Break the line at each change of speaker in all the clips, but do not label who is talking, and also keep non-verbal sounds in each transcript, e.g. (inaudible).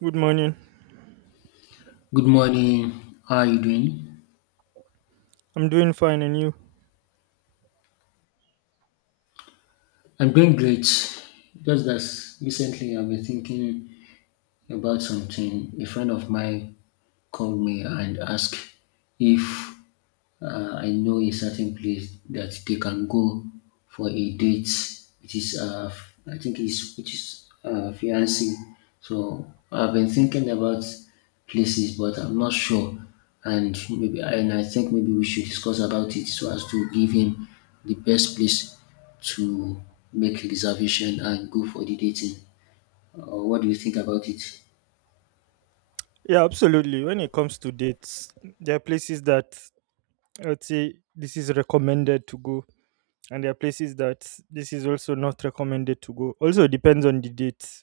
Good morning.
Good morning. How are you doing?
I'm doing fine, and you?
I'm doing great. Just that recently I've been thinking about something. A friend of mine called me and asked if I know a certain place that they can go for a date. It is, I think, is which is fiancé. So I've been thinking about places, but I'm not sure. And maybe, and I think maybe we should discuss about it so as to give him the best place to make reservation and go for the dating. What do you think about it?
Yeah, absolutely. When it comes to dates, there are places that I'd say this is recommended to go, and there are places that this is also not recommended to go. Also depends on the date.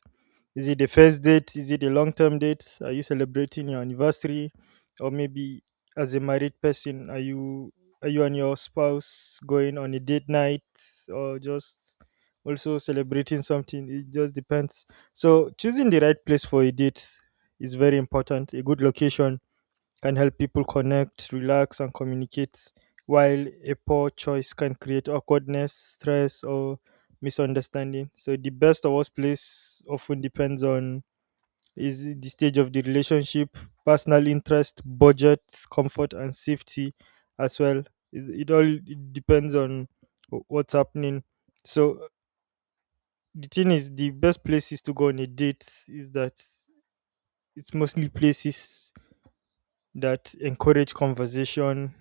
Is it the first date? Is it a long term date? Are you celebrating your anniversary? Or maybe as a married person, are you and your spouse going on a date night or just also celebrating something? It just depends. So choosing the right place for a date is very important. A good location can help people connect, relax, and communicate, while a poor choice can create awkwardness, stress, or misunderstanding. So the best or worst place often depends on is the stage of the relationship, personal interest, budget, comfort, and safety as well. It all it depends on what's happening. So the thing is, the best places to go on a date is that it's mostly places that encourage conversation,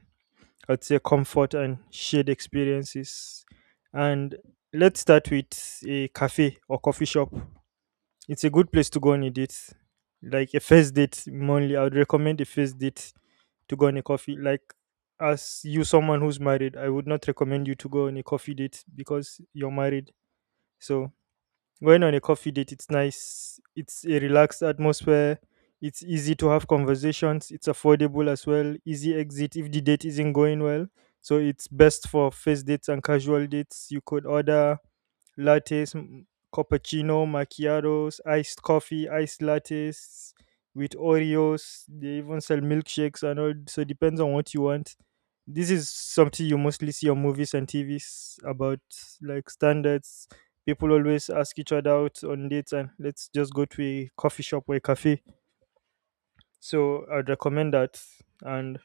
I'd say comfort and shared experiences. And let's start with a cafe or coffee shop. It's a good place to go on a date, like a first date. Mainly, I would recommend a first date to go on a coffee. Like, as you, someone who's married, I would not recommend you to go on a coffee date because you're married. So going on a coffee date, it's nice. It's a relaxed atmosphere. It's easy to have conversations. It's affordable as well. Easy exit if the date isn't going well. So it's best for first dates and casual dates. You could order lattes, cappuccino, macchiatos, iced coffee, iced lattes with Oreos. They even sell milkshakes and all. So it depends on what you want. This is something you mostly see on movies and TVs about like standards. People always ask each other out on dates and let's just go to a coffee shop or a cafe. So I'd recommend that. And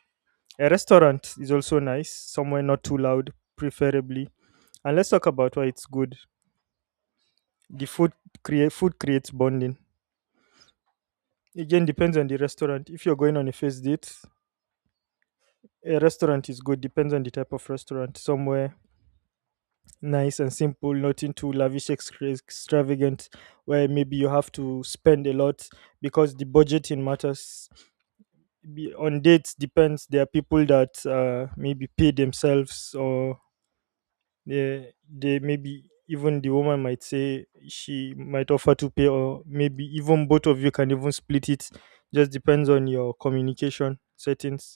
a restaurant is also nice, somewhere not too loud, preferably. And let's talk about why it's good. The food creates bonding. Again, depends on the restaurant. If you're going on a first date, a restaurant is good. Depends on the type of restaurant, somewhere nice and simple, nothing too lavish, extravagant, where maybe you have to spend a lot, because the budgeting matters. On dates depends. There are people that maybe pay themselves, or yeah, they, maybe even the woman might say, she might offer to pay, or maybe even both of you can even split it. Just depends on your communication settings.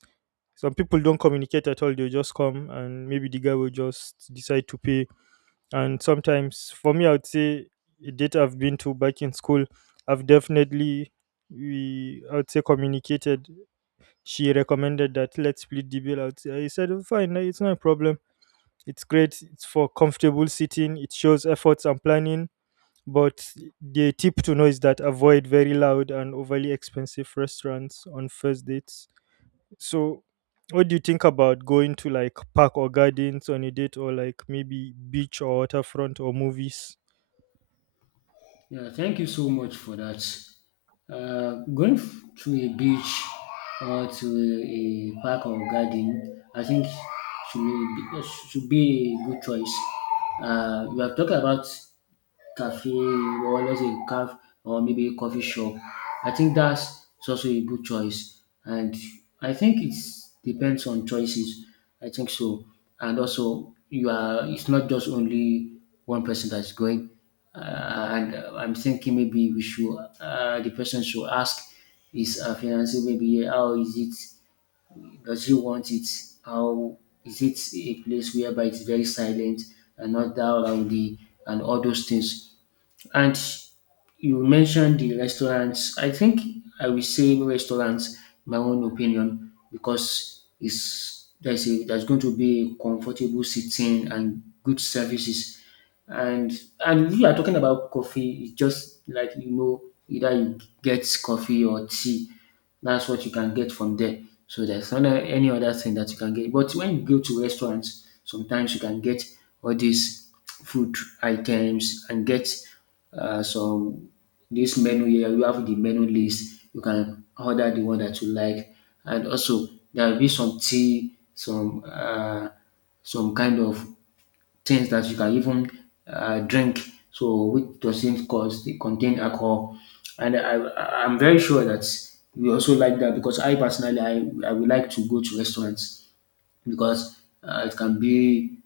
Some people don't communicate at all; they will just come, and maybe the guy will just decide to pay. And sometimes, for me, I would say a date I've been to back in school, I've definitely, we I would say, communicated. She recommended that let's split the bill. I would say, I said, "Oh, fine, it's not a problem, it's great." It's for comfortable sitting. It shows efforts and planning. But the tip to know is that avoid very loud and overly expensive restaurants on first dates. So, what do you think about going to like park or gardens on a date, or like maybe beach or waterfront or movies?
Yeah, thank you so much for that. Going to a beach or to a park or garden, I think should be, should be a good choice. We have talked about cafe or maybe a coffee shop. I think that's it's also a good choice, and I think it's depends on choices. I think so, and also you are. It's not just only one person that's going, and I'm thinking maybe we should the person should ask his fiance. Maybe how is it? Does he want it? How is it a place whereby it's very silent and not that rowdy and all those things? And you mentioned the restaurants. I think I will say no restaurants, my own opinion, because it's there's a there's going to be comfortable sitting and good services. And and if you are talking about coffee, it's just like you know, either you get coffee or tea, that's what you can get from there. So there's not any other thing that you can get. But when you go to restaurants, sometimes you can get all these food items and get some this menu here. You have the menu list. You can order the one that you like, and also there will be some tea, some kind of things that you can even drink, so which doesn't cause they contain alcohol. And I'm very sure that we also like that because I personally I would like to go to restaurants because it can be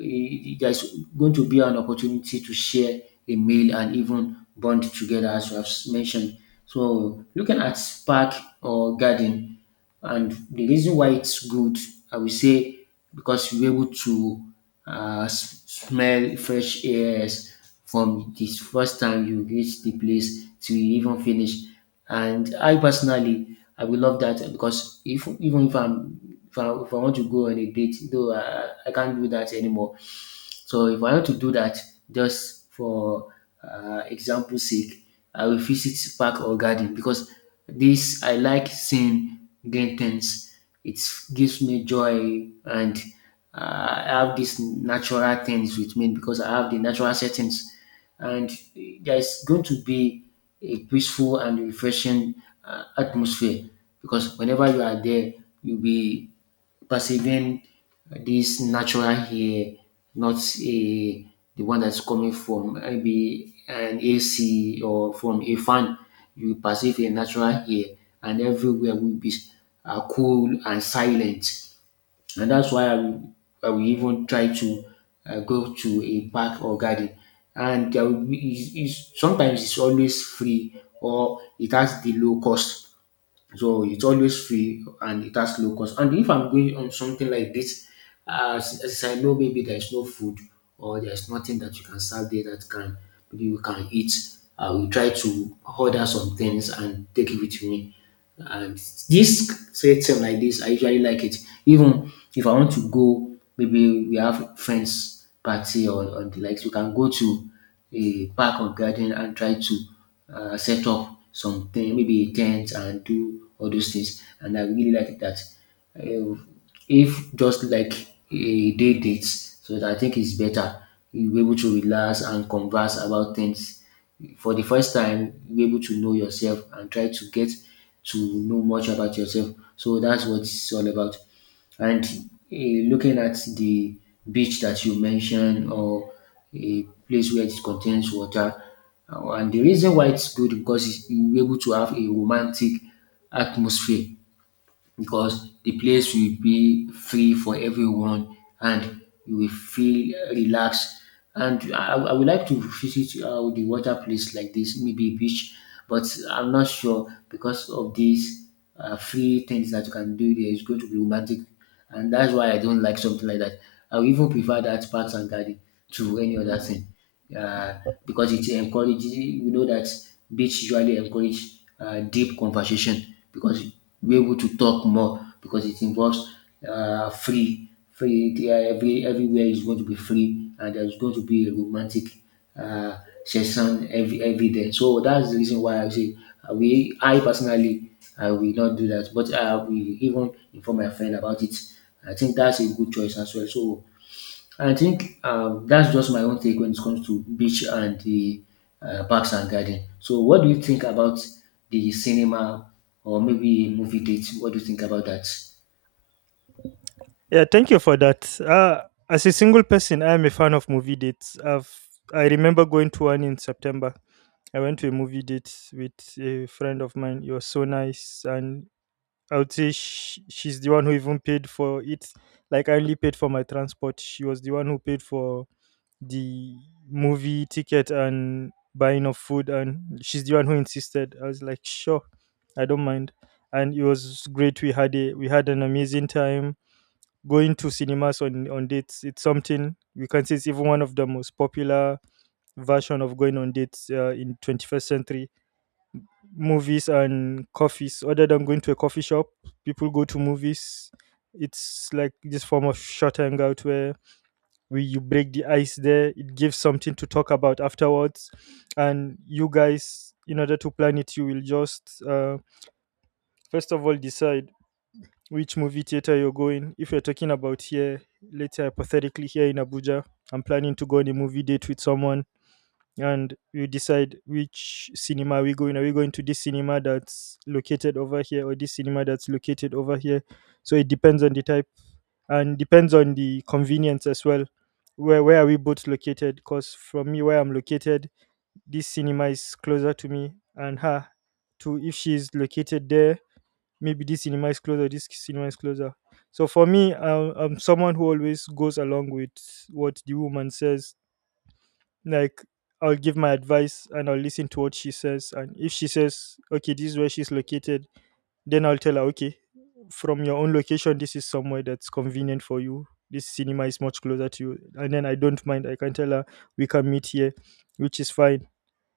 there's going to be an opportunity to share a meal and even bond together as you have mentioned. So looking at park or garden, and the reason why it's good, I will say, because you're able to smell fresh airs from the first time you reach the place till you even finish. And I personally, I will love that because if even if I'm if I want to go on a date, though I can't do that anymore. So if I want to do that just for example sake, I will visit park or garden because this I like seeing green things. It gives me joy and I have these natural things with me because I have the natural settings and there's going to be a peaceful and refreshing atmosphere because whenever you are there, you'll be perceiving this natural air, not a the one that's coming from maybe an AC or from a fan. You perceive a natural air, and everywhere will be cool and silent, and that's why I will even try to go to a park or garden. And there will be, sometimes it's always free or it has the low cost, so it's always free and it has low cost. And if I'm going on something like this, as I know maybe there's no food or there's nothing that you can serve there that can maybe you can eat, I will try to order some things and take it with me. And this setting like this, I usually like it. Even if I want to go, maybe we have friends party or the likes, you can go to a park or garden and try to set up something, maybe a tent and do all those things. And I really like that. Uh, if just like a day date, so that I think it's better. You'll be able to relax and converse about things. For the first time, you'll be able to know yourself and try to get to know much about yourself. So that's what it's all about. And looking at the beach that you mentioned, or a place where it contains water, and the reason why it's good because it's, you're able to have a romantic atmosphere because the place will be free for everyone and you will feel relaxed. And I would like to visit the water place like this, maybe beach, but I'm not sure because of these free things that you can do there. It's going to be romantic, and that's why I don't like something like that. I would even prefer that parks and garden to any other thing, uh, because it encourages. We know that beach usually encourage deep conversation because we're able to talk more because it involves free free there everywhere is going to be free and there's going to be a romantic uh, session every day. So that's the reason why I say we I personally I will not do that, but I will even inform my friend about it. I think that's a good choice as well. So I think that's just my own take when it comes to beach and the parks and garden. So what do you think about the cinema or maybe movie date? What do you think about that?
Yeah, thank you for that. As a single person, I am a fan of movie dates. I remember going to one in September. I went to a movie date with a friend of mine. It was so nice, and I would say sh she's the one who even paid for it. Like, I only paid for my transport. She was the one who paid for the movie ticket and buying of food, and she's the one who insisted. I was like, sure, I don't mind, and it was great. We had an amazing time going to cinemas on dates. It's something we can say it's even one of the most popular version of going on dates in 21st century. Movies and coffees, other than going to a coffee shop, people go to movies. It's like this form of short hangout where we you break the ice there. It gives something to talk about afterwards. And you guys, in order to plan it, you will just first of all decide which movie theater you're going. If you're talking about here, let's say hypothetically, here in Abuja, I'm planning to go on a movie date with someone, and we decide which cinema we go in. Are we going to this cinema that's located over here or this cinema that's located over here? So it depends on the type, and depends on the convenience as well. Where are we both located? Because from me where I'm located, this cinema is closer to me, and her, to, if she's located there, maybe this cinema is closer, this cinema is closer. So for me, I'm someone who always goes along with what the woman says. Like, I'll give my advice and I'll listen to what she says. And if she says, okay, this is where she's located, then I'll tell her, okay, from your own location, this is somewhere that's convenient for you. This cinema is much closer to you. And then I don't mind. I can tell her we can meet here, which is fine.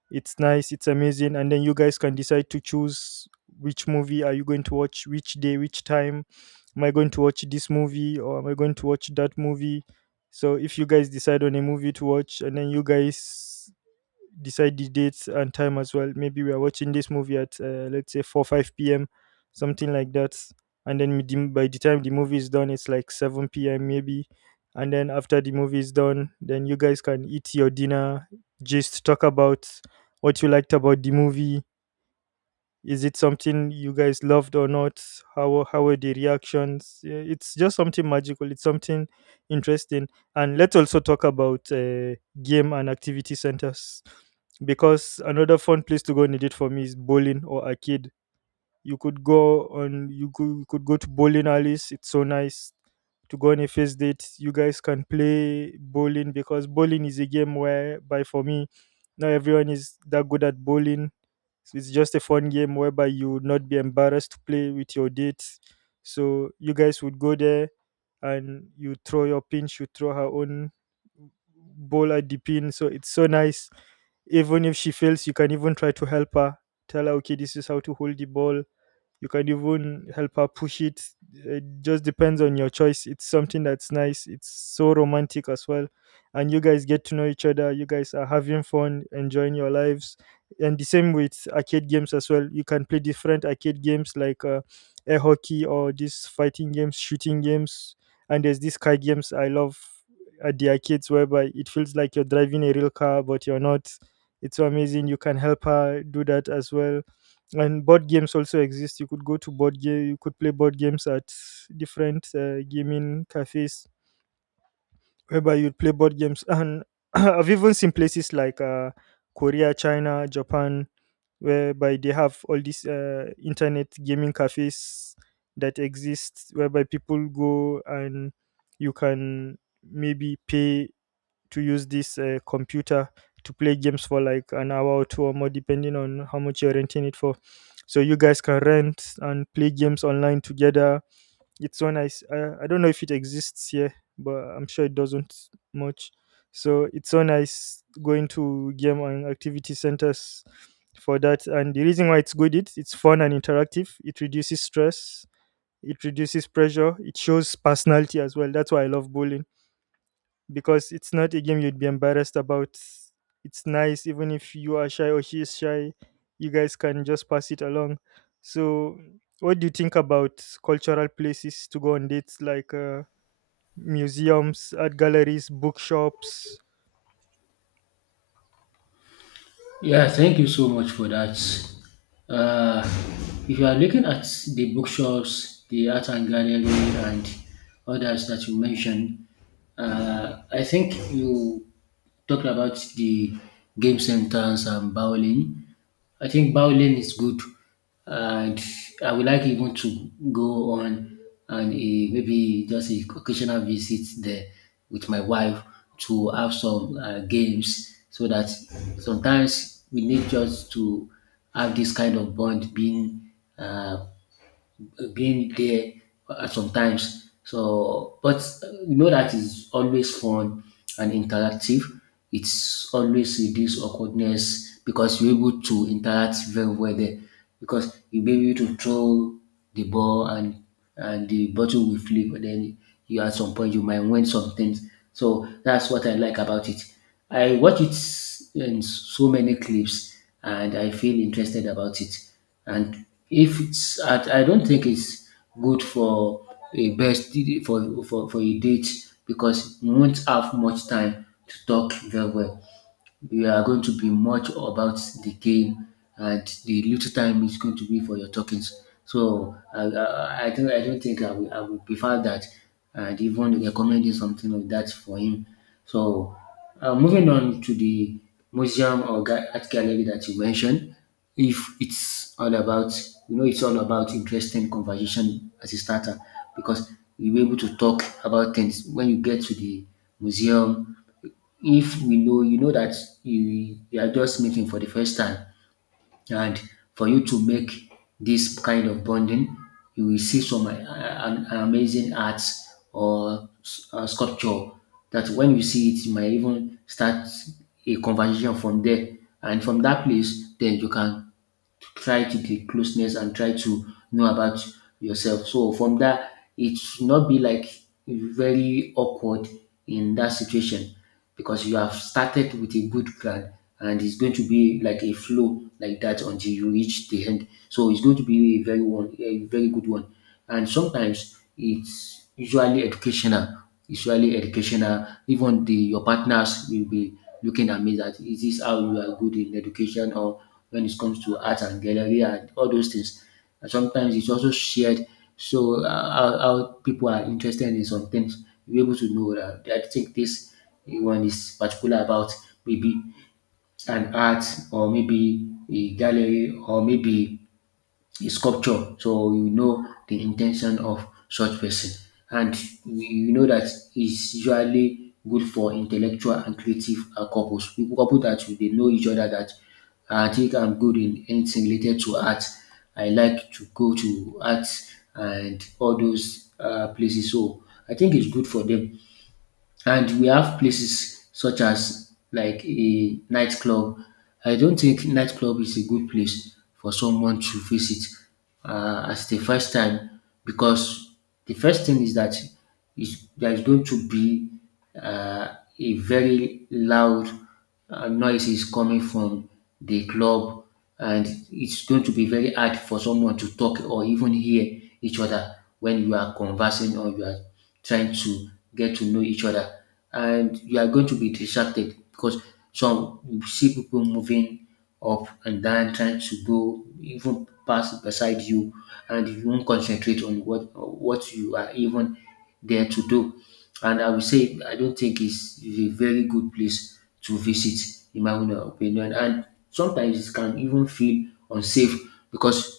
It's nice, it's amazing. And then you guys can decide to choose which movie are you going to watch, which day, which time. Am I going to watch this movie or am I going to watch that movie? So if you guys decide on a movie to watch, and then you guys decide the dates and time as well. Maybe we are watching this movie at let's say 4 5 p.m., something like that. And then by the time the movie is done, it's like 7 p.m. maybe. And then after the movie is done, then you guys can eat your dinner, just talk about what you liked about the movie, is it something you guys loved or not? How were the reactions? Yeah, it's just something magical. It's something interesting. And let's also talk about game and activity centers, because another fun place to go need it for me is bowling or arcade. You could go on, you could go to bowling alleys. It's so nice to go on a first date. You guys can play bowling, because bowling is a game whereby, for me, not everyone is that good at bowling. So it's just a fun game whereby you would not be embarrassed to play with your dates. So you guys would go there and you throw your pin, she would throw her own ball at the pin. So it's so nice. Even if she fails, you can even try to help her, tell her okay, this is how to hold the ball. You could even help her push it. It just depends on your choice. It's something that's nice, it's so romantic as well, and you guys get to know each other. You guys are having fun enjoying your lives. And the same with arcade games as well. You can play different arcade games like air hockey, or these fighting games, shooting games. And there's these car games I love at the arcades, whereby it feels like you're driving a real car but you're not. It's so amazing. You can help her do that as well. And board games also exist. You could go to board game, you could play board games at different gaming cafes, whereby you'd play board games (laughs) and (clears throat) I've even seen places like Korea, China, Japan, whereby they have all these internet gaming cafes that exist, whereby people go and you can maybe pay to use this computer to play games for like an hour or two or more, depending on how much you're renting it for. So you guys can rent and play games online together. It's so nice. I don't know if it exists here, but I'm sure it doesn't much. So it's so nice going to game and activity centers for that. And the reason why it's good, it's fun and interactive. It reduces stress. It reduces pressure. It shows personality as well. That's why I love bowling, because it's not a game you'd be embarrassed about. It's nice, even if you are shy or she is shy, you guys can just pass it along. So, what do you think about cultural places to go on dates like museums, art galleries, bookshops?
Yeah, thank you so much for that. Uh, if you are looking at the bookshops, the art and gallery, and others that you mentioned, I think you talked about the game centers and bowling. I think bowling is good, and I would like even to go on and maybe just a occasional visit there with my wife to have some games, so that sometimes we need just to have this kind of bond uh, being there sometimes. So, but you know that is always fun and interactive. It's always reduce awkwardness because you're able to interact very well there. Because you'll be able to throw the ball, and the bottle will flip. But then you at some point you might win some things. So that's what I like about it. I watch it in so many clips and I feel interested about it, and if it's I don't think it's good for a best for a date because you won't have much time to talk very well. You are going to be much about the game, and the little time is going to be for your talkings. So I don't think I will prefer that and even recommending something of that for him. So moving on to the museum or art gallery that you mentioned, if it's all about you know it's all about interesting conversation as a starter because you'll be able to talk about things when you get to the museum if we know you know that you are just meeting for the first time, and for you to make this kind of bonding you will see some an amazing arts or sculpture that when you see it you might even start a conversation from there, and from that place then you can try to the closeness and try to know about yourself. So from that, it should not be like very awkward in that situation because you have started with a good plan, and it's going to be like a flow like that until you reach the end. So it's going to be a very one, a very good one. And sometimes it's usually educational. Even the your partners will be looking at me that is this how you are good in education or when it comes to art and gallery and all those things. And sometimes it's also shared, so how people are interested in some things. You're able to know that I think this one is particular about maybe an art or maybe a gallery or maybe a sculpture. So you know the intention of such person, and you know that it's usually good for intellectual and creative couples. People couple that will- they know each other that I think I'm good in anything related to art. I like to go to art and all those places. So I think it's good for them, and we have places such as like a nightclub. I don't think nightclub is a good place for someone to visit as the first time because the first thing is that is there is going to be uh, a very loud noise coming from the club, and it's going to be very hard for someone to talk or even hear each other when you are conversing or you are trying to get to know each other. And you are going to be distracted because some you see people moving up and down trying to go even pass beside you, and you won't concentrate on what you are even there to do. And I will say I don't think it's a very good place to visit, in my own opinion. And sometimes it can even feel unsafe because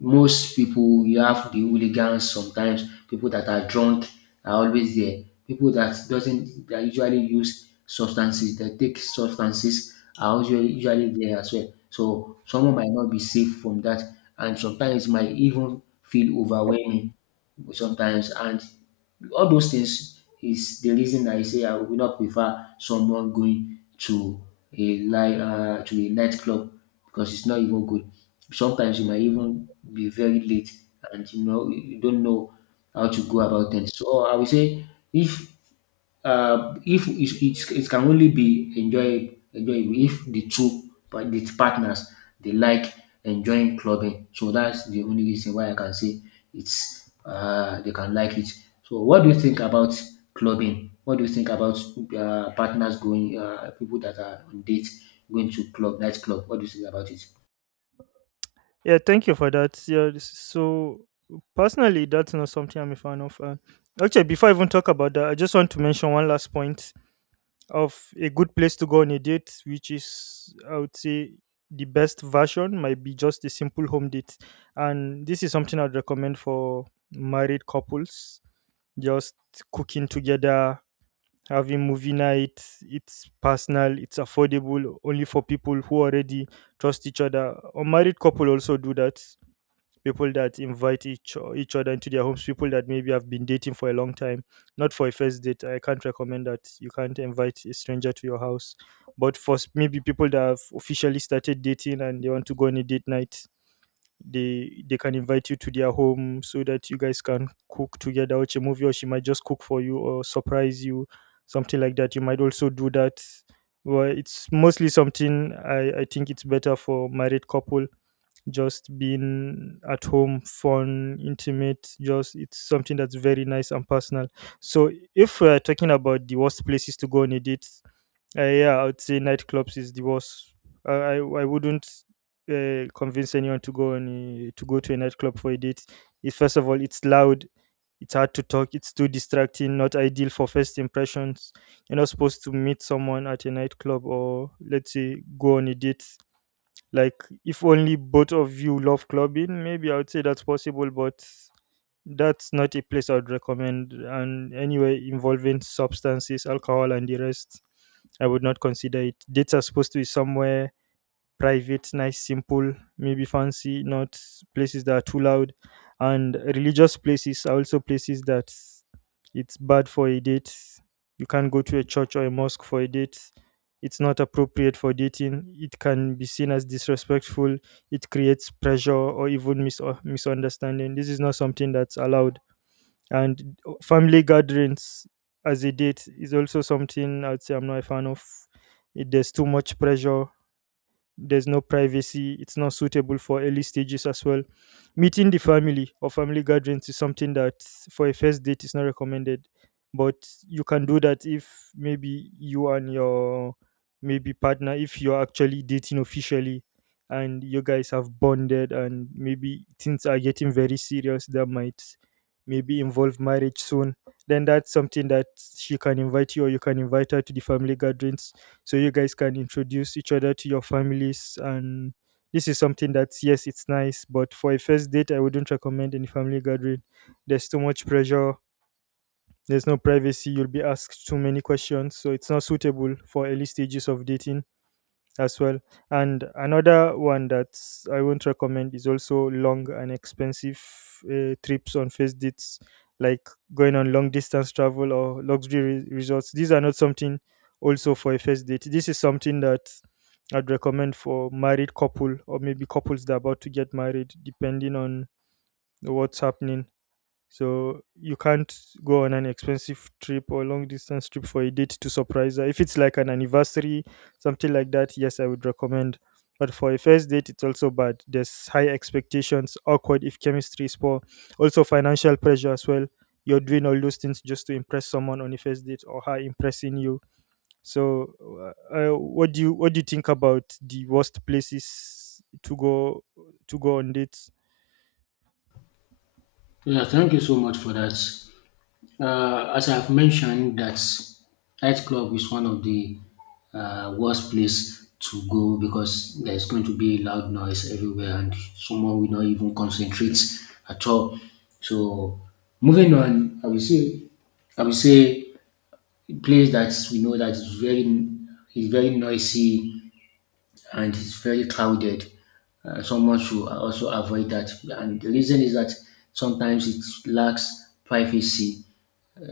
most people you have the hooligans sometimes, people that are drunk are always there. People that doesn't that usually use substances, that take substances are usually there as well. So someone might not be safe from that, and sometimes it might even feel overwhelming sometimes, and all those things is the reason I say I would not prefer someone going to a night to a nightclub because it's not even good. Sometimes you might even be very late and you know you don't know how to go about things. So I will say if if it can only be enjoyable if the two the partners they like enjoying clubbing. So that's the only reason why I can say it's they can like it. So what do you think about clubbing? What do you think about partners going people that are on date going to club nightclub? What do you think about it?
Yeah, thank you for that. So personally, that's not something I'm a fan of. Actually, before I even talk about that, I just want to mention one last point of a good place to go on a date, which is, I would say, the best version might be just a simple home date. And this is something I'd recommend for married couples, just cooking together, having movie night. It's personal, it's affordable, only for people who already trust each other. A married couple also do that, people that invite each other into their homes, people that maybe have been dating for a long time, not for a first date. I can't recommend that. You can't invite a stranger to your house. But for maybe people that have officially started dating and they want to go on a date night, they can invite you to their home so that you guys can cook together, watch a movie, or she might just cook for you or surprise you, something like that. You might also do that. Well, it's mostly something I think it's better for married couple, just being at home, fun, intimate, just it's something that's very nice and personal. So if we're talking about the worst places to go on a date, yeah, I would say nightclubs is the worst. I wouldn't convince anyone to go on to go to a nightclub for a date. It, first of all, it's loud. It's hard to talk. It's too distracting. Not ideal for first impressions. You're not supposed to meet someone at a nightclub or let's say go on a date, like, if only both of you love clubbing, maybe I would say that's possible, but that's not a place I would recommend. And anyway, involving substances, alcohol, and the rest, I would not consider it. Dates are supposed to be somewhere private, nice, simple, maybe fancy, not places that are too loud. And religious places are also places that it's bad for a date. You can't go to a church or a mosque for a date. It's not appropriate for dating. It can be seen as disrespectful. It creates pressure or even mis- or misunderstanding. This is not something that's allowed. And family gatherings as a date is also something I'd say I'm not a fan of. It, there's too much pressure, there's no privacy, it's not suitable for early stages as well. Meeting the family or family gatherings is something that for a first date is not recommended. But you can do that if maybe you and your maybe partner, if you're actually dating officially and you guys have bonded and maybe things are getting very serious, that might maybe involve marriage soon, then that's something that she can invite you or you can invite her to the family gatherings, so you guys can introduce each other to your families. And this is something that, yes, it's nice, but for a first date I wouldn't recommend any family gathering. There's too much pressure, there's no privacy, you'll be asked too many questions, so it's not suitable for early stages of dating as well. And another one that I won't recommend is also long and expensive trips on first dates, like going on long distance travel or luxury resorts. These are not something also for a first date. This is something that I'd recommend for married couple or maybe couples that are about to get married, depending on what's happening. So you can't go on an expensive trip or long distance trip for a date to surprise her. If it's like an anniversary, something like that, yes, I would recommend. But for a first date, it's also bad. There's high expectations, awkward if chemistry is poor, also financial pressure as well. You're doing all those things just to impress someone on a first date or her impressing you. So, what do you think about the worst places to go on dates?
Yeah, thank you so much for that. As I've mentioned, that nightclub is one of the worst place to go because there's going to be loud noise everywhere and someone will not even concentrate at all. So moving on, I will say a place that we know that is very noisy and it's very crowded. Someone should also avoid that. And the reason is that sometimes it lacks privacy.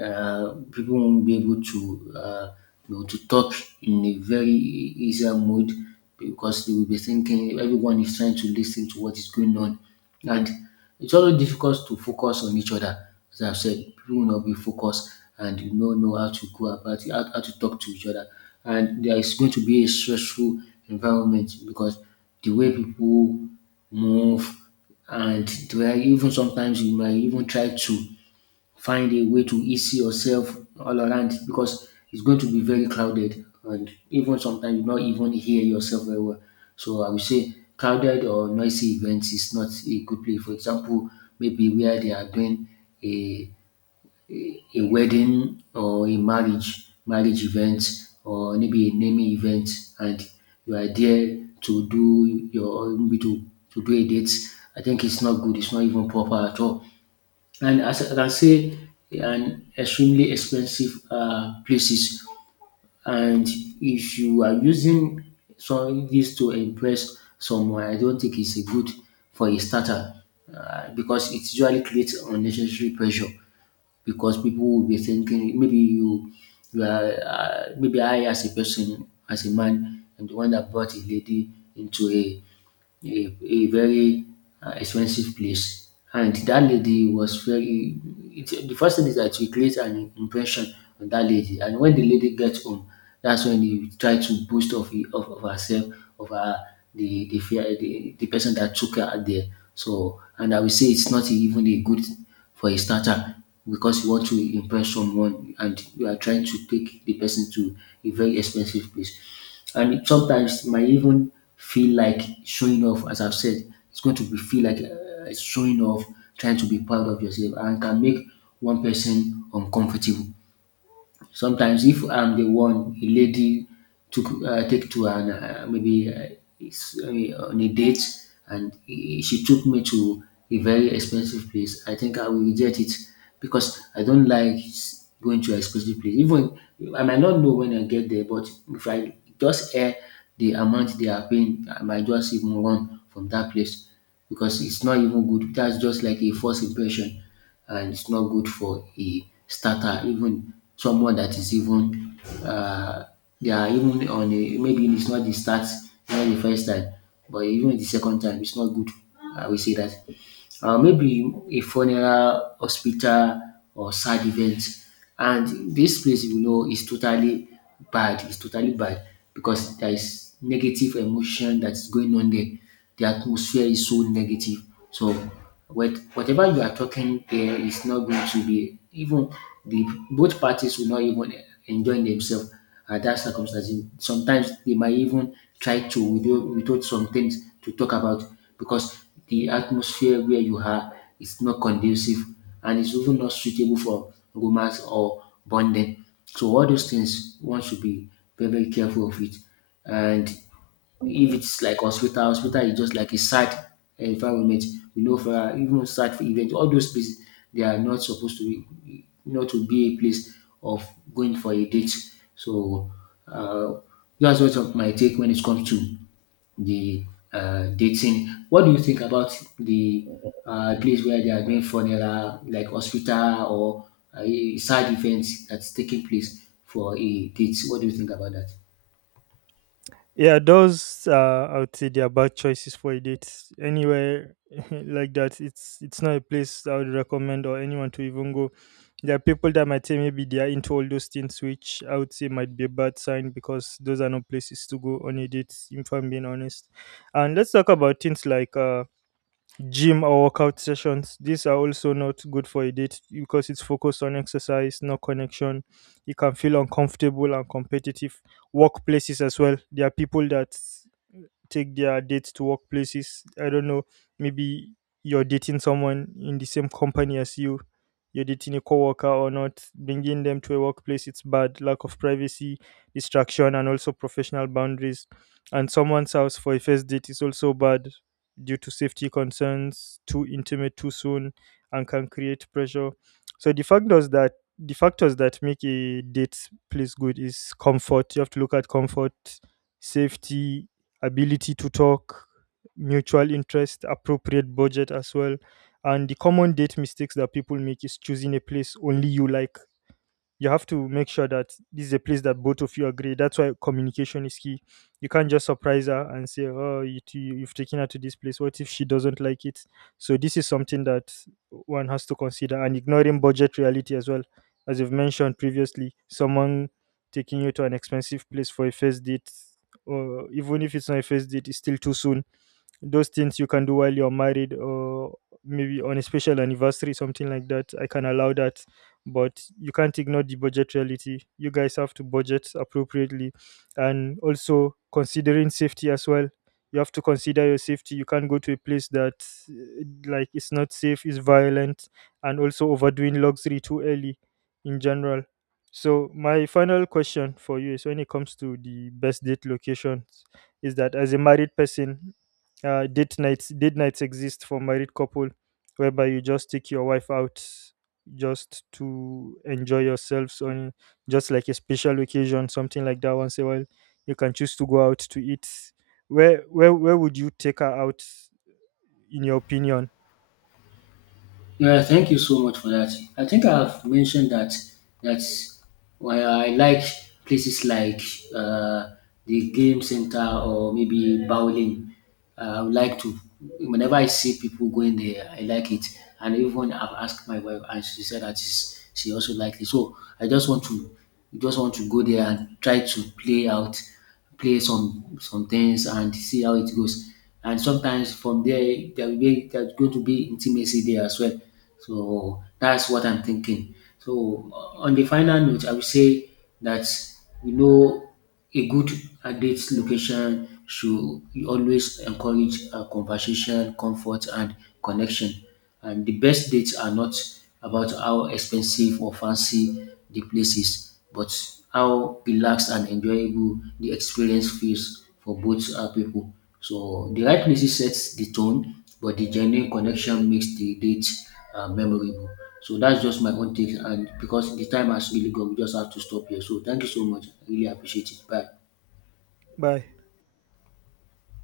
People won't be able to you know, to talk in a very easier mood because they will be thinking everyone is trying to listen to what is going on, and it's always difficult to focus on each other. As I've said, people will not be focused and you don't know how to go about it, how to talk to each other, and there is going to be a stressful environment because the way people move and the way even sometimes you might even try to find a way to ease yourself all around because it's going to be very crowded and even sometimes you not even hear yourself very well. So I would say crowded or noisy events is not a good place. For example, maybe where they are doing a a wedding or a marriage event or maybe a naming event, and you are there to do your or maybe to do a date. I think it's not good, it's not even proper at all. And as I can say, an extremely expensive places. And if you are using some this to impress someone, I don't think it's a good for a starter, because it usually creates unnecessary pressure because people will be thinking maybe you are maybe I as a person as a man am the one that brought a lady into a very expensive place. And that lady was very. It, the first thing is that we create an impression on that lady. And when the lady gets home, that's when you try to boast of herself, of her, fear, the person that took her there. So, and I will say it's not even a good for a starter because you want to impress someone and you are trying to take the person to a very expensive place, and it, sometimes might even feel like showing off, as I've said. It's going to be feel like showing off, trying to be proud of yourself, and can make one person uncomfortable. Sometimes if I'm the one a lady took take to it's, uh, on a date, and she took me to a very expensive place, I think I will reject it because I don't like going to an expensive place. Even I might not know when I get there, but if I just hear the amount they are paying, I might just even run from that place because it's not even good. That's just like a false impression, and it's not good for a starter, even someone that is even they are even on a maybe it's not the start, not the first time, but even the second time, it's not good. I will say that maybe a funeral, hospital, or sad event. And this place, you know, is totally bad. It's totally bad because there is negative emotion that's going on there. The atmosphere is so negative. So, whatever you are talking there is not going to be even the both parties will not even enjoy themselves at that circumstances. Sometimes they might even try to withhold, withhold some things to talk about because the atmosphere where you are is not conducive, and it's even not suitable for romance or bonding. So all those things one should be very, very careful of it. And if it's like hospital, hospital is just like a sad environment. We know for even sad event, all those places they are not supposed to be not to be a place of going for a date. So uh, that's what of my take when it comes to the dating. What do you think about the place where they are doing funeral, like hospital or a sad event that's taking place for a date? What do you think about that?
Yeah, those I would say they are bad choices for a date. Anywhere (laughs) like that, it's not a place I would recommend or anyone to even go. There are people that might say maybe they are into all those things, which I would say might be a bad sign because those are not places to go on a date. If I'm being honest, and let's talk about things like gym or workout sessions. These are also not good for a date because it's focused on exercise, no connection. You can feel uncomfortable and competitive. Workplaces as well. There are people that take their dates to workplaces. I don't know. Maybe you're dating someone in the same company as you. You're dating a coworker or not. Bringing them to a workplace, it's bad. Lack of privacy, distraction, and also professional boundaries. And someone's house for a first date is also bad due to safety concerns. Too intimate too soon, and can create pressure. So the factors that make a date place good is comfort. You have to look at comfort, safety, ability to talk, mutual interest, appropriate budget as well. And the common date mistakes that people make is choosing a place only you like. You have to make sure that this is a place that both of you agree. That's why communication is key. You can't just surprise her and say, "Oh, you, you've taken her to this place. What if she doesn't like it?" So this is something that one has to consider, and ignoring budget reality as well, as you've mentioned previously. Someone taking you to an expensive place for a first date, or even if it's not a first date, it's still too soon. Those things you can do while you're married or maybe on a special anniversary, something like that, I can allow that. But you can't ignore the budget reality. You guys have to budget appropriately, and also considering safety as well. You have to consider your safety. You can't go to a place that, like, it's not safe, it's violent. And also overdoing luxury too early in general. So my final question for you is, when it comes to the best date locations, is that as a married person, date nights, date nights exist for married couple, whereby you just take your wife out just to enjoy yourselves on, just like a special occasion, something like that, once a while. You can choose to go out to eat. Where would you take her out, in your opinion?
Yeah, thank you so much for that. I think I've mentioned that that why I like places like uh, the game center or maybe bowling. I would like to whenever I see people going there, I like it. And even I've asked my wife, and she said that is she also likes it. So I just want to go there and try to play out play some things and see how it goes. And sometimes from there there will be there's going to be intimacy there as well. So that's what I'm thinking. So on the final note, I would say that you know a good date location should always encourage conversation, comfort, and connection. And the best dates are not about how expensive or fancy the place is, but how relaxed and enjoyable the experience feels for both people. So the right music sets the tone, but the genuine connection makes the date memorable. So that's just my own take, and because the time has really gone, we just have to stop here. So thank you so much. I really appreciate it. Bye.
Bye.